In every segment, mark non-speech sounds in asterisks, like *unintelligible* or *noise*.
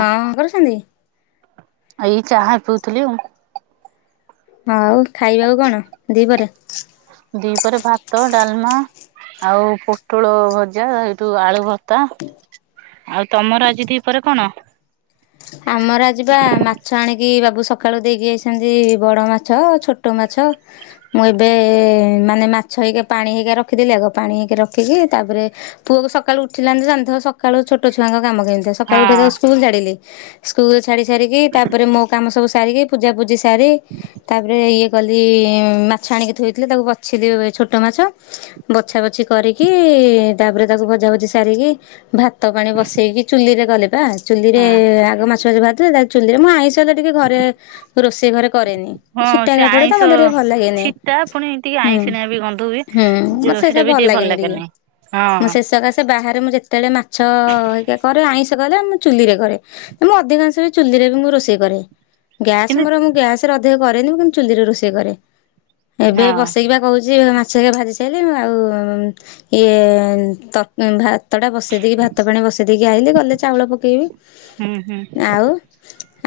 କଁ କରୁସନ୍ତି? ଆ ଏଇ ଚାହା ପିଉଥିଲି ଆଉ। ଆଉ ଖାଇବାକୁ କଣ ଦି ପହରେ? ଦି ପରେ ଭାତ ଡାଲ୍ ମା- ଆଉ ପୋଟଳ ଭଜା ସେଇଠୁ ଆଳୁ ଭର୍ତ୍ତା। ଆଉ ତମର ଆଜି ଦି ପହରେ କଣ? ଆମର ଆଜି ବା ମାଛ ଆଣି କି ବାବୁ ସକାଳୁ ଦେଇକି ଯାଇସନ୍ତି ବଡ ମାଛ ଛୋଟ ମାଛ- ମୁଁ ଏବେ ମାନେ ମାଛ ହେଇକା ପାଣି ହେଇକା ରଖିଦେଲିି ଆଗ ପାଣି ହେଇକା ରଖିକି ତାପରେ ପୁଅକୁ ସକାଳୁ ଉଠିଲାନି ତ ଜାଣିଥବ ସକାଳୁ ଛୋଟ ଛୁଆଙ୍କ କାମ କେମିତିଆ ହଁ। ସକାଳୁ ଉଠେଇ ତାକୁ ସ୍କୁଲ ଛାଡିଲି- ସ୍କୁଲ୍ ଛାଡ଼ିସାରିକି ତାପରେ ମୋ କାମ ସବୁ ସାରିକି ପୂଜାପୂଜି ସାରି ତାପରେ ଇଏ ଗଲି ମାଛ ଆଣିକି ଥୋଇଥିଲେ ତାକୁ ବାଛିଲି ଛୋଟ ମାଛ ବଛା ବାଛି କରିକି ତାପରେ ତାକୁ ଭଜା ଭଜି ସାରିକି ଭାତ ପାଣି ବସେଇକି ଚୁଲିରେ ଗଲିପା ଚୁଲିରେ ହଁ ଆଗ ମାଛ ଫାଛ ଭାଜି ଚୁଲିରେ ମୁଁ ଆଇଁଷ ଟା ଟିକେ ଘରେ ରୋଷେଇ ଘରେ କରେନି ହଁ ଛିଟା ସେ ହେରିଗା ଆଇଁଷ ପଡ଼େତ ମୋତେ ଟିକେ ଭଲ ଲାଗେନି। ଛିଟା ପୁଣି ଟିକେ ହୁଁ ଆଇଁଷିନାବି ଗନ୍ଧ ହୁଏ ହୁଁ ମତେ ଯୋ ସେ ସବୁ ସେଟାବି ଟିକେ ଭଲ ଲାଗେନି। ମୁଁ ହଁ ଶେସକାଶେ ବାହାରେ ମୁଁ ଯେତେବେଳେ ମାଛ ହେରିକା କରେ ଆଇଁଷ କଲେ ମୁଁ ଚୁଲିରେ କରେ। ମୁଁ ଅଧିକାଂଶବି ଚୁଲିରେବି ମୁଁ ରୋଷେଇ କରେ ଗ୍ୟାସ କିନ୍ତୁ ମୋର ମୁ ଗ୍ୟାସ୍ ଅଧିକ କରେନି ମୁଁ କିନ୍ତୁ ଚୁଲିରେ ରୋଷେଇ କରେ ଏବେ ହଁ ବସେଇକି କହୁଚି ମା ଛ ହେରିକା ଭାଜି ସାରିଲି ଆଉ ଇଏ ତର୍ ଭାତଟା ବସେଇ ଦେଇକି ଭାତ ପାଣି ବସେଇ ଦେଇକି ଆଇଲି ଗଲେ ଚାଉଳ ପକେଇବି। ହୁଁ ହୁଁ। ଆଉ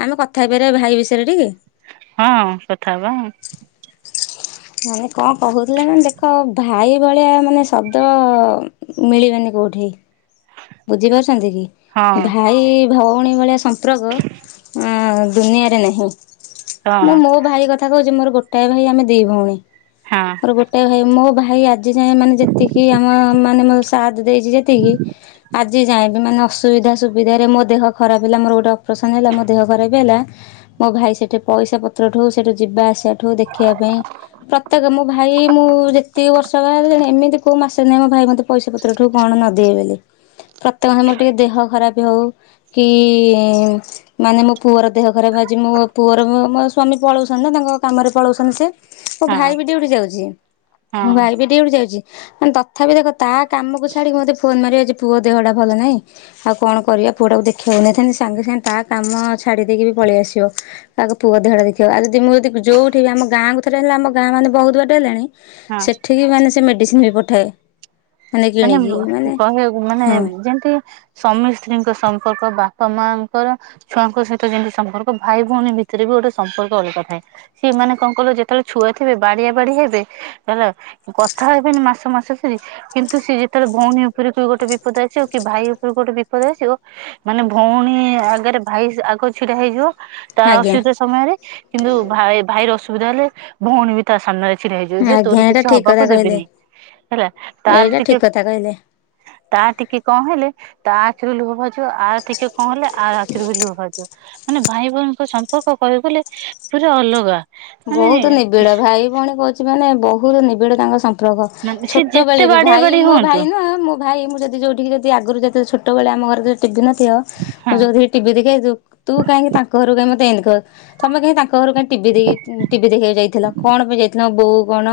ଆମେ କଥା ହେଇପାରିବା ଭାଇ ବିଷୟରେ ଟିକେ? ହଁ କଥା ହବା। ମାନେ କଁ କହୁଥିଲେ ମାନେ ଦେଖ ଭା ଭାଇ ଭଳିଆ ମାନେ ଶବ୍ଦ ମିଳିବେନି କୋଉଁଠି ବୁଝିପାରୁଚନ୍ତିକି ହଁ ଭା ଭାଇ ଭଉଣୀ ଭଳିଆ ସମ୍ପର୍କ ଅଁ ଦୁନିଆରେ ନାହିଁ ହଁ ମୁଁ ମୋ ମୋ ଭାଇ କଥା କହୁଚି ମୋର ଗୋଟାଏ ଭାଇ ଆମେ ଦି ଭଉଣୀ ହଁ ମୋର ଗୋଟାଏ ଭାଇ ମୋଭାଇ ଆ ଆଜି ଯାଏ ମାନେ ଯେତିକି ଆମ ମାନେ ମତେ ସାତ୍ ଦେଇଚି ଯେତିକି ଆଜି ଯାଏଁବି ମାନେ ଅସୁବିଧା ସୁବିଧାରେ ମୋ ଦେହ ଖରାପ୍ ହେଲା ମୋର ଗୋଟେ ଅପରେସନ୍ ହେଲା ମୋ ଦେହ ଖରାପ୍ ହେଲା ମୋ ଭାଇ ସେଠି ପଇସା ପତ୍ରଠୁ ସେଠି ଯିବା ଆସି ଠୁ ଦେଖିବା ପାଇଁ ପ୍ରତ୍ୟେକ ମୋ ଭାଇ ମୁଁ ଯେତିକି ବର୍ଷ *unintelligible* ଏମିତି କଉ ମାସ ନାହିଁ ମୋ ଭାଇ ମତେ ପଇସା ପତ୍ରଠୁ କଣ ନଦିଏ ବୋଲି। ପ୍ରତ୍ୟେକ *unintelligible* ମୋର ଟିକେ ଦେହ ଖରାପ୍ ହଉ କି ମାନେ ମୋ ପୁଅର ଦେହ ଖରାପ୍ ଆଜି ମୋ ପୁଅର ମୋ ସ୍ଵାମୀ ପଳଉଛନ୍ତିନା ତାଙ୍କ କାମରେ ପଳଉଛନ୍ତି ସେ ମୋ ହଁ ଭାଇବି ଡିଉଟି ଯାଉଚି ହଁ ମୋ ଭାଇବି ଡ଼ିଉଟି ଯାଉଚି ମାନେ ତ ତଥାପି ଦେଖ ତାକାମକୁ ଛାଡ଼ି ମୋତେ ଫୋନ୍ ମାରିବ ଆଜି ପୁଅ ଦେହଟା ଭଲ ନାହିଁ ଆଉ କଣ କରିବା ପୁଅଟାକୁ ଦେଖିବା ନେଇଥାନ୍ତି ସାଙ୍ଗେ ସାଙ୍ଗେ ତାକାମ ଛାଡ଼ି ଦେଇକିବି ପଳେଇ ଆସିବ। ତାକୁ ପୁଅ ଦେହଟା ଦେଖିବ ଆଉଦି ମୁଁ ଯଦି ଯୋଉଠି ଆମ ଗାଁକୁ ଥରେ ହେଲେ ଆମ ଗାଁ ମାନେ ବହୁତ୍ ବାଟ ହେଲାଣି ହଁ। ସେଠିକି ମାନେ ସେ ମେଡ଼ିସିନବି ପଠାଏ। ମାନେ କିଣିକି ମାନେ କହିବାକୁ ମାନେ ହଁ। ଯେମିତି ସ୍ୱାମୀ ସ୍ତ୍ରୀଙ୍କ ସମ୍ପର୍କ ବାପା ମା ଙ୍କର ଛୁଆଙ୍କ ସହିତ ଯେମିତି ସମ୍ପର୍କ ଭାଇ ଭଉଣୀ ଭିତରେବି ଗୋଟେ ସମ୍ପର୍କ ଅଲଗା ଥାଏ। ସିମାନେ କଣ କଇଁଲ ଯେତେବେଳେ ଛୁଆ ଥିବ ବାଡ଼ିଆ ବାଡ଼ି ହେବେ ହେଲା କଥା ହେବନି ମାସ ମାସ ସାରି କିନ୍ତୁ ସେ ଯେତେବେଳେ ଭଉଣୀ ଉପରକୁ ଗୋଟେ ବିପଦ ଆସିବ କି ଭାଇ ଉପରେ ଗୋଟେ ବିପଦ ଆସିବ ମାନେ ଭଉଣୀ ଆଗରେ ଭାଇ ଆଗ ଛିଡ଼ା ହେଇଯିବ ତା ଆଜ୍ଞା ଅସୁବିଧା ସମୟରେ କିନ୍ତୁ ଭାଇ ଭାଇର ଅସୁବିଧା ହେଲେ ଭଉଣୀବି ତାସାମ୍ନାରେ ଛିଡ଼ା ହେଇଯିବ ଯେ ଆଜ୍ଞା ତୋର ଏଇଟା କିଛି ଠିକ କଥା ହବାକୁ କହିଲେ ଦେବିନି ହେଲା। ତାର ଏଇଟା ଟିକେ ଠିକ କଥା କହିଲେ। ତାର ଟିକେ କଁ ହେଲେ ତା ଆଖିରୁ ଲୁହ ଭାରିଜିବ ଆର୍ ଟିକେ କଁ ହେଲେ ଆର ଆଖିରୁବି ଲୁହ ଭାରିଜିବ। ମାନେ ଭାଇ ଭଉଣୀଙ୍କ ସମ୍ପର୍କ କହିବାକୁ ଗଲେ ପୁରା ଅଲଗା। ମାନେ ବହୁତ୍ ନିବିଡ଼ ଭାଇ ଭଉଣୀ କହୁଚି ମାନେ ବହୁତ୍ ନିବିଡ଼ ତାଙ୍କ ସମ୍ ପ୍ରକ ମାନେ ସିଏ ଛୋଟ ଯେତେ ବେଳେବି ବାଡିଆ ଭାଇ ବାଡି ମୋ ହୁଅନ୍ତୁ ଭାଇ ନୁହଁ ମୋ ଭାଇ ମୁଁ ଯଦି ଯୋଉଠି ଯଦି ଆଗରୁ ଯେ ଛୋଟବେଳେ ଆମ ଘରେ ଯୋଉ ଟିଭି ନଥିବ ହଁ ମୁଁ ଯଉ ଭି ଟିଭି ଦେଖି ଆସିବୁ ତୁ କାହିଁକି ତାଙ୍କ ଘରକୁ କାଇଁ ମତେ ଏମିତି କହିବ ତମେ କାହିଁ ତାଙ୍କ ଘର କୁ ଟିଭି ଦେଖି ଟିଭି ଦେଖିବାକୁ ଯାଇଥିଲ କଣ ପାଇଁ ଯାଇଥିଲ ବୋଉ କଣ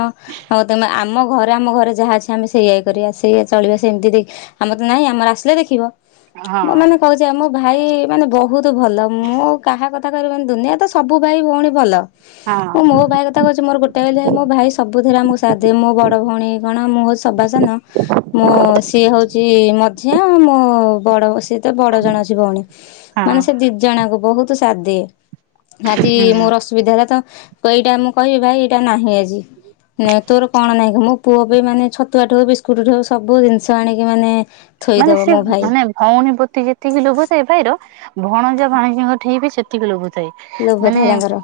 ଆଉ ତମେ ଆମ ଘର ଆମ ଘରେ ଯାହା ଅଛି ଆମେ ସେଇଆ କରିବା ସେଇୟଆ ଚଳିବା ସେମିତି ଆମ ତ ନାଇଁ ଆମର ଆସିଲେ ଦେଖିବ। ହଁ ମ ମାନେ କହୁଛି ଆ ମୋ ଭାଇ ମାନେ ବହୁତ ଭଲ ମୁଁ କାହା କଥା କହିବାନେ ଦୁନିଆ ତ ସବୁ ଭାଇ ଭଉଣୀ ଭଲ। ହଁ। ମୁଁ ମୋ ଭାଇ କଥା କହୁଛି ମୋର ଗୋଟେ ବୋଲି ଭାଇ ମୋ ଭାଇ ସବୁଥିରେ ଆମ କୁ ସାଥ ଦିଏ ମୋ ବଡ ଭଉଣୀ କଣ ମୁଁ ହଉଛି ସବାସାନ ମୋ ସିଏ ହଉଛି ମଝିଆ ମୋ ବଡ ବସେ ବଡ ଜଣ ଅଛି ଭଉଣୀ ହଁ ମାନେ ସେ ଦି ଜଣଙ୍କୁ ବହୁତ ସାତ୍ ଦିଏ। ଆଜି ହୁଁ ମୋର ଅସୁବିଧା ହେଲା ତ ଏଇଟା ମୁଁ କହିବି ଭାଇ ଏଇଟା ନାହିଁ ଆଜି। ନାଇଁ ତୋର କଣ ନାଇଁ ମୋ ପୁଅ ବି ମାନେ ଛତି ତୁଆଠୁ ହଉ ବିସ୍କୁଟ୍ ଠୁ ସବୁ ଜିନିଷ ଆଣିକି ମାନେ ମାନେ ଥୋଇଦବ ସେ ମୋ ଭାଇ ମାନେ ଭଉଣୀ ପତି ଯେତିକି ଲୋଭ ଥାଏ ଭାଇର ଭଣଜା ଭାଣଜୀଙ୍କ ଠେଇ ବି ସେ ତିକ ଲୋଭ ଥାଏ ଲୋଭ ମାନେ ଥାଏ ତାଙ୍କର।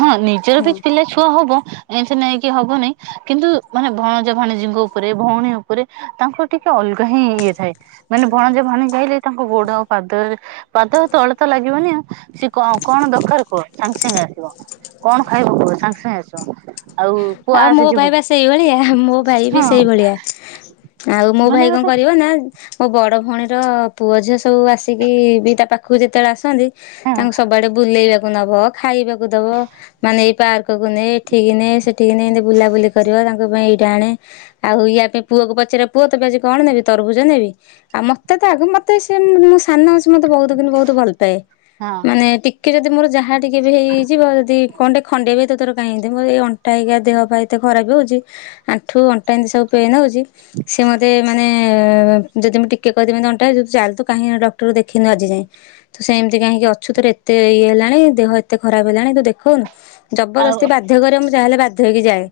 ହଁ ନିଜର ବି ପିଲା ଛୁଆ ହବ ଏମତି ନେଇକି ହବନିଁ କିନ୍ତୁ ମାନେ ଭଣଜା ଭାଣଜୀଙ୍କ ଉପରେ ଭଉଣୀ ଉପରେ ତାଙ୍କ ଟିକେ ଅଲଗା ହିଁ ଇଏ ଥାଏ ମାନେ ଭଣଜା ଭାଣିଜି ଆଇଲେ ତାଙ୍କ ଗୋଡ ଆଉ ପାଦରେ ପାଦ ତଳେ ତ ଲାଗିବନି ଆଉ ସି କ କଣ ଦରକାର କୁହ ସାଙ୍ଗେ ସାଙ୍ଗେ ଆସିବ। କଣ ଖାଇବ କୁହ ସାଙ୍ଗେ ସାଙ୍ଗେ ଆସିବ। ଆଉ ପୁଅ ଆଉ ମୋ ଆସେ ଯିବୁ ଭାଇ ବା ସେଇଭଳିଆ ମୋ ଭାଇ ବି ହଁ ସେଇଭଳିଆ। ଆଉ ମୋ ମାନେ ଭାଇ କଣ ଗୋଟେ କରିବ ନା, ମୋ ବଡ ଭଉଣୀର ପୁଅ ଝିଅ ସବୁ ଆସିକି ବି ତା ପାଖକୁ ଯେତେବେଳେ ଆସନ୍ତି। ହଁ ତାଙ୍କୁ ସବୁଆଡେ ବୁଲେଇବାକୁ ନବ, ଖାଇବାକୁ ଦବ, ମାନେ ଏଇ ପାର୍କ କକୁ ନେଏ ଏଠିକି ନେ ସେଠିକି ନ ନେଇ ଏ ବୁଲାବୁଲି କରିବା ତାଙ୍କ ପାଇଁ ଟା ଣେ ଆଉ ୟା ପାଇଁ ପୁଅକୁ ପଚାରିବା ପୁଅ ତମ ଆଜି କଣ ନେବି ତରଭୁଜ ନେବି? ଆଉ ମତେ ତ ଆଗ ମତେ ସେ ମୋ ସାନ ଅଛି ମତେ ବହୁତ କି ବହୁତ ଭଲ ପାଏ ହଁ ମାନେ ଟିକେ, କି ଯଦି ମୋର ଯାହା ଟିକେ ବି ହେଇଯିବ ଯଦି କଣ ଟେ ଖଣ୍ଡେଆ ବି ତର କହିଁ ଏମିତି ମୋର ଏଇ ଅନ୍ ଅଟା ହେଇକ ଦେହ ପା ଏତେ ଖରାପ ହଉଛି ଆଣ୍ଠୁ ଅଣ୍ଟା ଏମିତି ସବୁ ପେନ୍ ହଉଛି ସେ ମତେ ମାନେ ଯଦି ମୁଁ ଟିକେ କହିଦେମି ଅଣ୍ଟା ହୋଉଛି ଯଦି ଚାଲ କାହିଁକି ଡକ୍ଟରକୁ ଦେଖେଇନୁ ଆଜି ଯାଇଁ। ତୁ ସେମିତି କାହିଁକି ଅଛୁ ତୋରେ ଏତେ ଇଏ ହେଲାଣି ଦେହ ଏତେ ଖରାପ ହେଲାଣି ତୁ ଦେଖଉନୁ। ଆଉ ଜବରଦସ୍ତି ବାଧ୍ୟ୍ୟକରେ ମୁଁ ଜାହାହେଲେ ବାଧ୍ୟ ହୋଇକି ଯାଏ।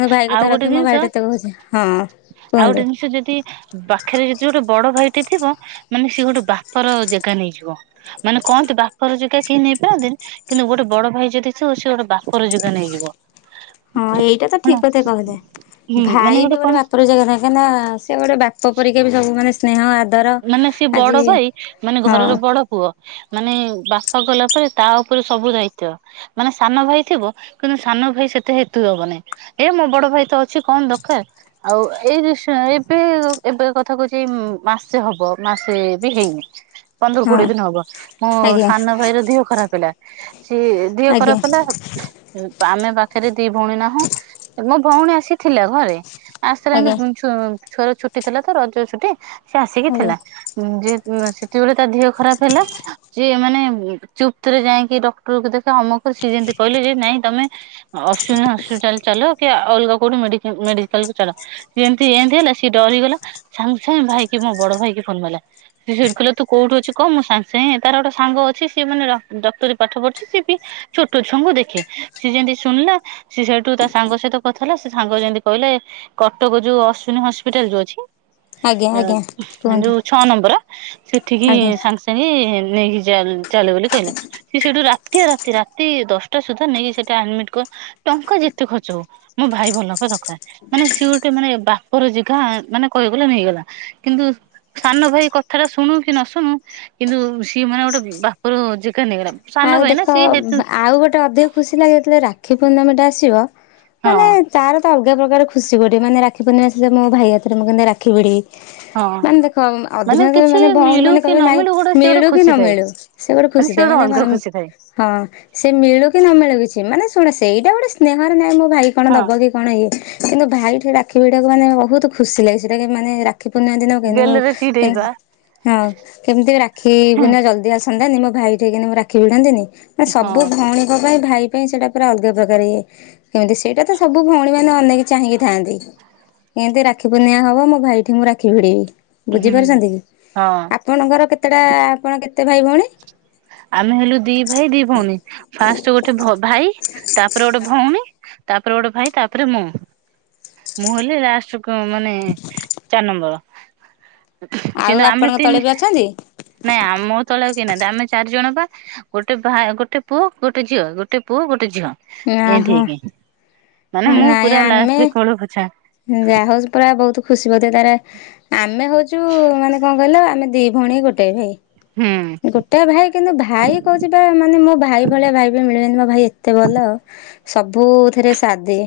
ମୋ ଭାଇ ଆଉ କଥା ଗୋଟେ ରଖିବି ମୋ ଭାଇ ଜିନିଷ ଟତେ କହୁଛି ହଁ ଆଉ ଗୋଟେ କୁହନ୍ତୁ। ଜିନିଷ ଯଦି ପାଖରେ ଯଦି ଗୋଟେ ବଡ ଭାଇଟେ ଥିବ ମାନେ ସିଏ ଗୋଟେ ବାପ ର ଜେଗା ନେଇଯିବ। ମାନେ କହନ୍ତି ବାପର ଯାଗା କେହି ନେଇପାରନ୍ତିନି କିନ୍ତୁ ଗୋଟେ ବଡ ଭାଇ ଯଦି ସିବୁ ସିଏ ଗୋଟେ ବା ପର ଯେଗ ନେଇଯିବ। ହଁ ଏଇଟା ତ ହେଲା ଠିକ କଥା କହିଲ ହୁଁ ମାନେ ଭାଇ ବି ଗୋଟେ କଣ ବାପ ର ଜାଗା କାଁଇଁ ନା ସେ ଗୋଟେ ବାପ ପରିକା ବି ସବୁ ମାନେ ସ୍ନେହ ଆଦର ମାନେ ସିଏ ଆଜି ବଡ ଭାଇ ମାନେ ହଁ ଘରର ବଡ ପୁଅ। ମାନେ ବାପା ଗଲା ପରେ ତା ଉପରେ ସବୁ ଦାୟିତ୍ଵ। ମାନେ ସାନ ଭାଇ ଥିବ କିନ୍ତୁ ସାନ ଭାଇ ସେତେ ହେତୁ ଦବନାଇଁ। ଏ ମୋ ବଡ ଭାଇ ତ ଅଛି କଣ ଦରକାର। ଆଉ ଏଇ ଏବେ ଏବେ କଥା କହୁଛି ଏଇ ମା ସେ ହବ ମାସେ ବି ହେଇନି। ପନ୍ଦର କୋଡିଏ ହଁ ଦିନ ହବ ମୋ ଆଜ୍ଞା ସାନ ଭାଇର ଦିହ ଖରାପ ହେଲା। ସିଏ ଦିହ ଆଜ୍ଞା ଖରାପ ପ *unintelligible* ଆମେ ବା ପାରେ ଦି ଭଉଣୀ ନାହୁଁ ମୋ ଭଉଣୀ ଆସିଥିଲା ଘରେ ଆସାର ଆଜ୍ଞା ଏମତି ଛୁଆର ଛୁଟି ଥିଲା ତ ରଜ ଛୁଟି ସେ ଆସିକି ଆଜ୍ଞା ଥିଲା। ଯେ ସେତବେଳେ ତା ଦେହ ଖରାପ ହେଲା ସିଏ ମାନେ ଚୁପ୍ତରେ ଯାଇକି ଡକ୍ଟର କ ଦେଖ ଅମକ ସିଏ ଯେମିତି କହିଲେ ଯେ ନାଇଁ ତମେ ଅଶ୍ୱିନୀ ହସ୍ପିଟାଲ ଚାଲ କି ଅଲଗା କୋଉଠି ମେଡିକାଲ କୁ ଚାଲ। ଯେମିତି ଏମିତି ହେଲା ସିଏ ଡରିଗଲା ସାଙ୍ଗେ ସାଙ୍ଗେ ଭାଇକି ମୋ ବଡ ଭାଇକି ଫୋନ କଲା। ସେ ଶ କ ତୁ କୋଉଠି ଅଛି କଣ ମୁଁ ସାଙ୍ଗେ ସାଙ୍ଗ ତାର ଗୋଟେ ସାଙ୍ଗ ଅଛି ସିଏ ମାନେ ଡକ୍ଟରୀ ପାଠ ପଢୁଛି ସିଏ ବି ଛୋଟ ଛୁଙ୍କୁ ଦେଖେ ସେ ଯେମତି ଶୁଣିଲା ସେ ସେଇଠୁ ତା ସାଙ୍ଗ ସହିତ କଥା ହେଲା ସେ ସାଙ୍ଗ ଯେମିତି କହିଲେ କଟକ ଯୋଉ ଅଶ୍ଵିନୀ ହସ୍ପିଟାଲ ଯୋଉ ଅଛି ଆଜ୍ଞା ଆଜ୍ଞା। କୁହନ୍ତୁ ଯୋଉ ଛଅ ନମ୍ବର ସେଠିକି ଆଜ୍ଞା। ସାଙ୍ଗେ ସାଙ୍ଗେ ନେଇକି ଚାଲେ ବୋଲି କହିଲେ ସେ ସେଇଠୁ ରାତି ରାତି ରାତି ଦଶଟା ସୁଦ୍ଧା ନେଇକି ସେଟା ଆଡମିଟ କର ଟଙ୍କା ଯେତେ ଖର୍ଚ୍ଚ ହଉ ମୋ ଭାଇ ଭଲ ହବା ଦରକାର। ମାନେ ସିଏ ଗୋଟେ ମାନେ ବାପର ଜଗା ମାନେ କହିଗଲେ ନେଇଗଲା। କିନ୍ତୁ ସାନ ଭାଇ କଥାଟା ଶୁଣୁ କି ନ ଶୁଣୁ କିନ୍ତୁ ସିଏ ମାନେ ଗୋଟେ ବାପର ଜେଗା ନେଇଗଲା। ସାନ ଆଉ ଭାଇ ନା ଦେଖ ସିଏ ହେତୁ ଆଉ ଗୋଟେ ଅଧିକ ଖୁସି ଲାଗେ ଯେତେବେଳେ ରାକ୍ଷୀ ପୂର୍ଣ୍ଣିମା ଟା ଆସିବ ହଁ ମାନେ ତାର ତ ଅଲଗା ପ୍ରକାର ଖୁସି ଗୋଟେ ମାନେ ରାଖୀ ପୂର୍ଣିମା ସେ ମୋ ଭାଇ ହାତରେ ମୁଁ କେମିତି ରାକ୍ଷୀ ଭିଡ଼ିବି। ହଁ। ମାନେ ଦେଖ ଅଧିକା କିଛି ମାନେ ଭଉଣୀ ମିଳୁ ମାନେ କି କହିବେ ନ ନାଇଁ ମିଳୁ ଗୋଟେ ସିଏ ଗୋଟେ ମିଳୁ କି ଖୁସି ନ ଥାଏ ମିଳୁ ସେ ଗୋଟେ ଖୁସି ସିଏ ଥାଏ ଗୋଟେ ମାନେ ଅଲଗା କଣ ଖୁସି ଥାଏ। ହଁ ସେ ମିଳୁ କି ନ ମିଳୁ କିଛି ମାନେ ଶୁଣ ସେଇଟା ଗୋଟେ ସ୍ନେହରେ ନାହିଁ ମୋ ଭାଇ କଣ ହଁ ଦବ କି? କଣ ଇଏ କିନ୍ତୁ ଭାଇ ରାକ୍ଷୀ ଭିଡ଼ାକୁ ମାନେ ବହୁତ ଖୁସି ଲାଗେ ସେଟା ମାନେ ରା ରାକ୍ଷୀ ପୂର୍ଣିମା ଦିନ ଗେଲରେ କେମତି ଚିଡେଇବା ହଁ କେମିତି ରାକ୍ଷୀ ହୁଁ ପୂଣ୍ଣି ଜଲଦି ଆସ ସନ୍ଧ୍ୟାନ ମୋ ଭାଇ କି ରାକ୍ଷୀ ଭିଡ଼ନ୍ତିନି ସବୁ ହଁ ଭଉଣୀଙ୍କ ପାଇଁ ଭାଇ ପାଇଁ ସେଇଟା ପୁରା ଅଲଗା ପ୍ରକାର ଇଏ କେମିତି ସେଇଟା ତ ସବୁ ଭଉଣୀ ମାନେ ଅନେଇକି ଚାହିଁକି ଥାନ୍ତି। ଏମିତି ରାକ୍ଷୀ ପୂର୍ଣ୍ଣିମା ହବ ମୋ ଭାଇ ଠି ମୁଁ ରାକ୍ଷୀ ଭିଡିବି। ବୁଝିପାରୁଛନ୍ତି କି ଆପଣଙ୍କର କେତେଟା ଆପଣ କେତେ ଭାଇ ଭଉଣୀ? ଆମେ ହେଲୁ ଦି ଭାଇ ଦି ଭଉଣୀ ଫାଷ୍ଟ ଗୋଟେ ଭାଇ ତାପରେ ଗୋଟେ ଭଉଣୀ ତାପରେ ଗୋଟେ ଭାଇ ତାପରେ ମୁଁ। ମୁଁ ହେଲି ଲାଷ୍ଟ ମାନେ ଚାରି ନମ୍ବର। ଆଉ କିନ୍ତୁ ଆମେ ଆପଣଙ୍କ ତଳେ ତିନି ବି ଅଛନ୍ତି? ନାଇଁ ମୋ ତଳେ ଆଉ କେହି ନାହାନ୍ତି ଆମେ ଚାରି ଜଣ ବା ଗୋଟେ ଭା ଗୋଟେ ପୁଅ ଗୋଟେ ଝିଅ ଗୋଟେ ପୁଅ ଗୋଟେ ଝିଅ। ଏମିତି ଓହୋ। ହେଇକି ମାନେ ମୁଁ ନାଇଁ ପୁରା ଆମେ ଲାଷ୍ଟ କୋଳ ପୁଛା। ଯାହା ହଉଛି ପୁରା ବହୁତ ଖୁସି ବୋଧେ ତାର ଆମେ ହଉଛୁ ମାନେ କଣ କହିଲ ଆମେ ଦି ଭଉଣୀ ଗୋଟେ ଭାଇ। ହୁଁ। ଛୋଟିଆ ଭାଇ କିନ୍ତୁ ଭାଇ କହୁଛିଥିବା ମାନେ ମୋ ଭାଇ ଭଳିଆ ଭାଇ ବି ମିଳିବେନି ମୋ ଭାଇ ଏତେ ଭଲ ଆଉ। ସବୁଥିରେ ସାଥ ଦିଏ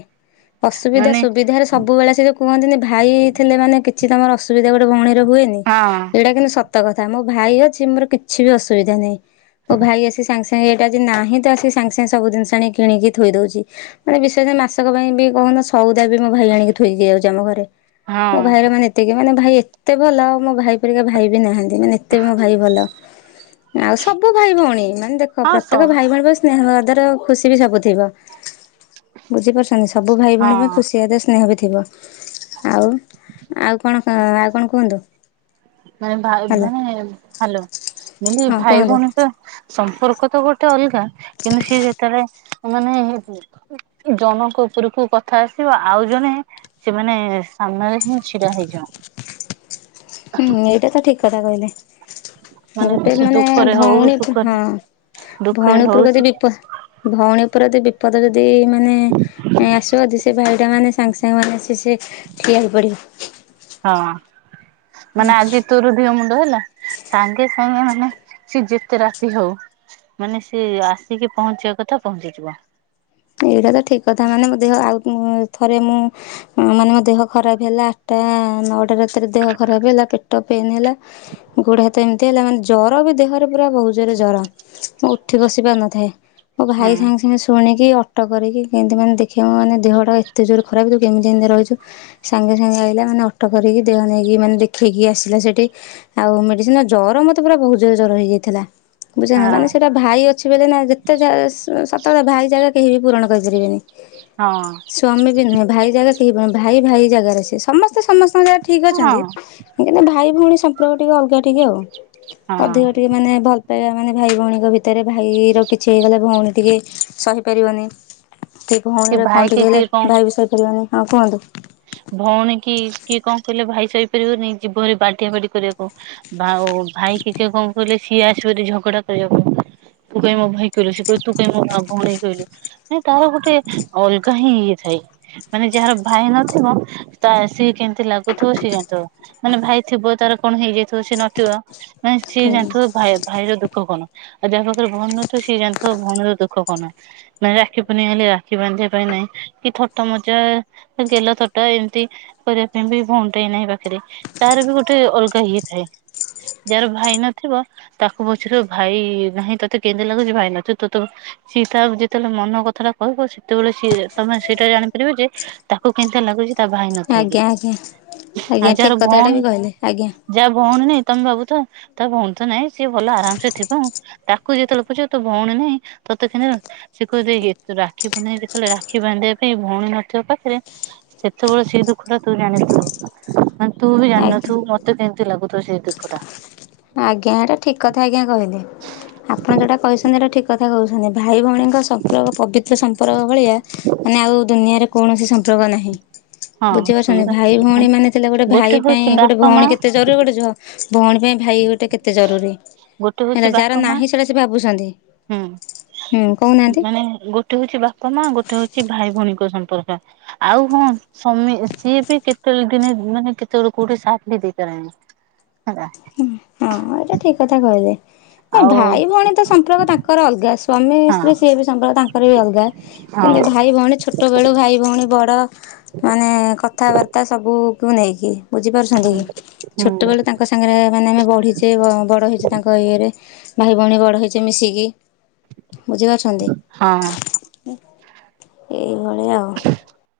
ଅସୁବିଧା ମାନେ ସୁବିଧାରେ ସବୁବେଳେ ସେ ଯୋଉ କୁହନ୍ତି ଭାଇ ଥିଲେ ମାନେ କିଛି ତୁମର ଅସୁବିଧା ଗୋଟେ ଭଉଣୀରେ ହୁଏନି। ହଁ ଏଇଟା କିନ୍ତୁ ସତ କଥା ମୋ ଭାଇ ଅଛି ମୋର କିଛି ବି ଅସୁବିଧା ନାହିଁ। ମୋ ଭାଇ ଆସି ସାଙ୍ଗେ ସାଙ୍ଗେ ଏଇଟା ଯଦି ନାହିଁ ତ ଆସି ସାଙ୍ଗ ସାଙ୍ଗେ ସବୁ ଜିନିଷ ଆଣି କିଣିକି ଥୋଇ ଦଉଛି। ମାନେ ବିଶେଷ ମାସକ ପାଇଁ ବି କହୁନ ସଉଦା ବି ଭାଇ ଆଣିକି ଥୋଇକି ଯାଉଛି ଆମ ଘରେ ହଁ ମୋ ଭାଇର ମାନେ। ଏତିକି ମାନେ ଭାଇ ଏତେ ଭଲ ଆଉ ମୋ ଭାଇ ପରିକା ଭାଇ ବି ନାହାନ୍ତି ମାନେ। ଏତେ ମୋ ଭାଇ ଭଲ ଆଉ ସବୁ ଭାଇ ଭଉଣୀ ମାନେ ଦେଖ ହଁ ପ୍ରତ୍ୟେକ ସବୁ ଭାଇ ଭଉଣୀ ବ ଧର ଖୁସି ବି ସବୁ ଥିବ ବୁଝିପାରୁଛନ୍ତି ସବୁ ଭାଇ ଭଉଣୀ ପାଇଁ ହଁ ଖୁସି। ସିଏ ତ ସ୍ନେହ ବି ଥିବ ଆଉ ଆଉ କଣ ଆଉ କଣ କୁହନ୍ତୁ। ମାନେ ଭାଇ ହେଲା ଭଉଣୀ ହ୍ୟାଲୋ ମୁଁ କହିଲି ହଁ ଭାଇ କୁହନ୍ତୁ। ଭଉଣୀ ତ। ସମ୍ପର୍କ ତ ଗୋଟେ ଅଲଗା କିନ୍ତୁ ସିଏ ଯେତେବେଳେ ମାନେ ଜଣଙ୍କ ଉପରକୁ କଥା ଆସିବ ଆଉ ଜଣେ। ସେମାନେ ସାମ୍ନାରେ ହିଁ ଛିଡା ହେଇଯିବ। ହୁଁ ଏଇଟା ତ ଠିକ କଥା କହିଲେ। ଗୋଟେ ସେ ମାନେ ଦୁଃଖରେ ହଉ ଭଉଣୀ ସୁଖରେ ହଁ ଦୁଃଖରେ ଭଉଣୀ ହଉ ଉପରକୁ ଯଦି ବିପଦ ଭଉଣୀ ଉପରେ ଯଦି ବିପଦ ଯଦି ମାନେ ଆସିବ ସେ ଭାଇଟା ମାନେ ସାଙ୍ଗେସଙ୍ଗେ ସେମାନେ ସିଏ ସେ ଠିଆ ହେଇ ପଡ଼ିବ। ହଁ ମାନେ ଆଜି ତୋର ଦିହ ମୁଣ୍ଡ ହେଲା। ସାଙ୍ଗେ ସାଙ୍ଗେ ମାନେ ସିଏ ଯେତେ ରାତି ହଉ। ମାନେ ସିଏ ଆସିକି ପହଞ୍ଚିବା କଥା ପହଞ୍ଚିଯିବ। ଏଇଟା ତ ଠିକ କଥା ମାନେ ମୋ ଦେହ ଆଉ ଥରେ ମୁଁ ମାନେ ମୋ ଦେହ ଖରାପ ହେଲା ଆଠଟା ନଅଟା ରାତି। ରେ ଦେହ ଖରାପ ହେଲା ପେଟ ପେନ୍ ହେଲା ଗୋଡ ହାତ ଏମତି ଏତେ ହେଲା ମାନେ ଜ୍ୱର ବି ଦେହରେ ପୁରା ବହୁତ ଜୋରେ ଜ୍ୱର। ମୁଁ ଉଠି ବସି ପାରୁନଥାଏ ମୋ ହୁଁ ଭାଇ ସାଙ୍ଗେ ସାଙ୍ଗେ ଶୁଣିକି ଅଟୋ କରିକି କେମତି ମାନେ ଦେଖ ଦେଖେଇବ ମାନେ ଦେହଟା ଏତେ ଜୋରେ ଖରାପ ତୁ କେମିତି ଏମିତି ରହିଛୁ। ସାଙ୍ଗେ ସାଙ୍ଗେ ଆଇଲା ମାନେ ଅଟୋ କରିକି ଦେହ ନେଇକି ମାନେ ଦେଖେଇକି ଆସିଲା ସେଠି। ଆଉ ମେଡ଼ିସିନ ଜ୍ୱର ମୋତେ ପୁରା ବହୁତ ଜୋରେ ଜ୍ୱର ହେଇଯାଇଥିଲା। ବୁଝୁଚ ହଁ ମାନେ ସେଇଟା ଭାଇ ଅଛି ବ ନା ଯେତେ ସତ କଥା ଭାଇ ଜାଗା କେହି ବି ପୂରଣ କରିପାରିବେନି। ହଁ। ସ୍ୱାମୀ ବି ନୁହେଁ ଭାଇ ଜାଗାରେ ସେହି ଭାଇ ଭାଇ ଜାଗାରେ ସେ ସମସ୍ତେ ସମସ୍ତଙ୍କ ଜାଗାରେ ଠିକ୍ ହଁ ଅଛନ୍ତି। ଭାଇ ଭଉଣୀ ସମ୍ପର୍କ ଟିକେ ଅଲଗା ଟିକେ ଆଉ ହଁ। ଅଧିକ ଟିକେ ମାନେ ଭଲ ପାଇବା ମାନେ ଭାଇ ଭଉଣୀଙ୍କ ଭିତରେ ଭାଇ ର କିଛି ହେଇଗଲା ଭଉଣୀ ଟିକେ ସହି ପାରିବନି ଟିକେ ସେ ଭଉଣୀରେ କଣ ଭାଇ କି ଟିକେ ହେଲେ କିଏ କଣ ଭାଇ ଭି ସହିପାରିବନି ହଁ କୁହନ୍ତୁ। ଭଉଣୀ କି କିଏ କଣ କହିଲେ ଭାଇ ସହିପାରିବନି ଯୀବଭାରି ବାଡିଆ ବାଡି କରିବାକୁ। ବା ଆଉ ଭାଇ କିିଏ କଣ କହିଲେ ସିଏ ଆସିବ ଝଗଡା କରିବାକୁ। ତୁ କାଇ ମୋ ଭାଇ କିହିଲୁ ସେ କହିବ ତୁ କାଇ ମୋଁ ଭଉଣି କୁ କହିଲୁ। ମାନ ତାର ଗୋଟେ ଅଲଗା ହିଁ ଇଏ ଥାଏ ମାନେ ଯାହାର ଭାଇ ନ ସିଏ କେମିତି ଲାଗୁଥିବ ସିଏ ଜାଣିଥବ। ମାନେ ଭାଇ ଥିବ ତାର କଣ ହେଇଯାଇଥିବ ସିଏ ନଥିବ ମାନେ ସିଏ ଜାଣିଥିବ ଭାଇ ଭାଇର ଦୁଃଖ କଣ ଆ ଯାହା ପାଖରେ ଭଉଣୀ ନଥିବା ସିଏ ଜାଣିଥିବ ଭଉଣୀର ଦୁଃଖ କଣ। ମାନେ ରାକ୍ଷୀ ପୂର୍ଣ୍ଣିମା ହେଲେ ରାକ୍ଷୀ ବାନ୍ଧିବା ପାଇଁ ନାଇଁ କି ଛୋଟ ମଜା ଗେଲ ଟା ଏମିତି କରିବା ପାଇଁ ବି ଭଉଣି ଟେ ହେଇ ନାହିଁ ପାଖରେ ତାର ବି ଗୋଟେ ଅଲଗା ହେଇଥାଏ। ଯାହାର ଭାଇ ନଥିବ। ତାକୁ ପଚାରିବା ଭାଇ ନାହିଁ ତୋତେ କେମିତି ଲାଗୁଛି ଭାଇ ନଥିବ ତୋତେ ସିଏ ତା ଯେତେବେଳେ ମନ କଥାଟା କହିବ ସେତେବେଳେ ସିଏ ତମେ ସେଇଟା ଜାଣିପାରିବ ଯେ ତାକୁ କେ ଏତେ ଲାଗୁଛି ତା ଭାଇ ନଥାଇକି ଆଜ୍ଞା ଆଜ୍ଞା ଆଉ ଆଜ୍ଞା ଯହାର ଠିକ୍ କଥାଟା ବି ଭଉଣୀ କହିଲେ ଆଜ୍ଞା ଯାହା ଭଉଣୀ ନାଇ ତମେ ଭାବୁଥିବ ତା ଭଉଣୀ ତ ନାଇଁ ସିଏ ଭଲ ଆରାମସେ ଥିବ ଆଉ। ତାକୁ ଯେତେବେଳେ ପଚାରିବ ତୋ ଭଉଣୀ ନାହିଁ ତତେ କେ ସେ କହୁଥିବ ରାକ୍ଷୀ ପୁର୍ଣିମା ଦିନ ଯେତେବେଳେ ରାକ୍ଷୀ ବାନ୍ଧିବା ପାଇଁ ଭଉଣୀ ନଥିବ ପାଖରେ। ସେତେବେଳେ ସେ ଦୁଃଖ ଟା ତୁ ଜାଣିଥିବୁ। ମାନେ ତୁ ବି ଆଜ୍ଞା। ଜାଣିନଥିବୁ ମ ତେ କେମତି ଲାଗୁଥିବ ସେ ଦୁଃଖ ଟା। ଆଜ୍ଞା। ହେଟା ଠିକ୍ କଥା ଆଜ୍ଞା କହିଲେ। ଆପଣ ଯେଉଟା କହିଛନ୍ତି ସେଇଟା ଠିକ୍ କଥା କହୁଛନ୍ତି। ଭାଇ ଭଉଣୀଙ୍କ ସମ୍ପର୍କ ପବିତ୍ର ସମ୍ପର୍କ ଭଳିଆ ମାନେ ଆଉ ଦୁନିଆରେ କୌଣସି ସମ୍ପର୍କ ନାହିଁ। ହଁ ସିଏ ବୁଝିପାରୁଛନ୍ତି, ଭାଇ ଭଉଣୀ ମାନେ ଥିଲେ ଗୋଟେ ଭାଇ ପାଇଁ ହଉଛି ଗୋଟେ ବାପା ମା ଭଉଣୀ କେତେ ଜରୁରୀ ଗୋଟେ ଝ ଭଉଣୀ ପାଇଁ ଭାଇ ଗୋଟେ କେତେ ଜରୁରୀ। ଗୋଟେ ହଉଛି ହେଲା ଯାହାର ବାପା ମା ନାହିଁ ସେଟା ସେ ଭାବୁଛନ୍ତି। ହୁଁ। ମାନେ ଗୋଟେ ହଉଛି ବାପା ମା ଗୋଟେ ହଉଛି ଭାଇ ଭଉଣୀଙ୍କ ସମ୍ପର୍କ। ଆଉ ହଁ ସ୍ୱାମୀ ସିଏ ବି କେତେବେଳେ ଦିନେ ମାନେ କେତେବେଳେ କୋଉଠି ସାଥ ବି ଦେଇପାରେନି। *unintelligible* ହଁ, ଏଇଟା ଠିକ୍ କଥା କହିଲେ। ନାଇ ଆଉ ଭାଇ ଭଉଣୀ ତ ସମ୍ପର୍କ ତାଙ୍କର ଅଲଗା। ସ୍ଵାମୀ ହଁ ସ୍ତ୍ରୀ ସିଏ ବି ସମ୍ପର୍କ ତାଙ୍କର ବି ଅଲଗା। ହେଲେ ହଁ ଭାଇ ଭଉଣୀ ଛୋ ଛୋଟବେଳୁ ଭାଇ ଭଉଣୀ ବଡ଼, ମାନେ କଥାବାର୍ତ୍ତା ସବୁକୁ ନେଇକି। ବୁଝିପାରୁଛନ୍ତି କି? ହୁଁ ଛୋଟବେଳୁ ତାଙ୍କ ସାଙ୍ଗରେ ମାନେ ଆମେ ବଢ଼ିଛେ ବଡ଼ ହେଇଚେ ତାଙ୍କ ଇଏରେ। ଭାଇ ଭଉଣୀ ବଡ଼ ହେଇଚେ ମିଶିକି। ବୁଝିପାରୁଛନ୍ତି? ହଁ। ଏଇଭଳି ଆଉ।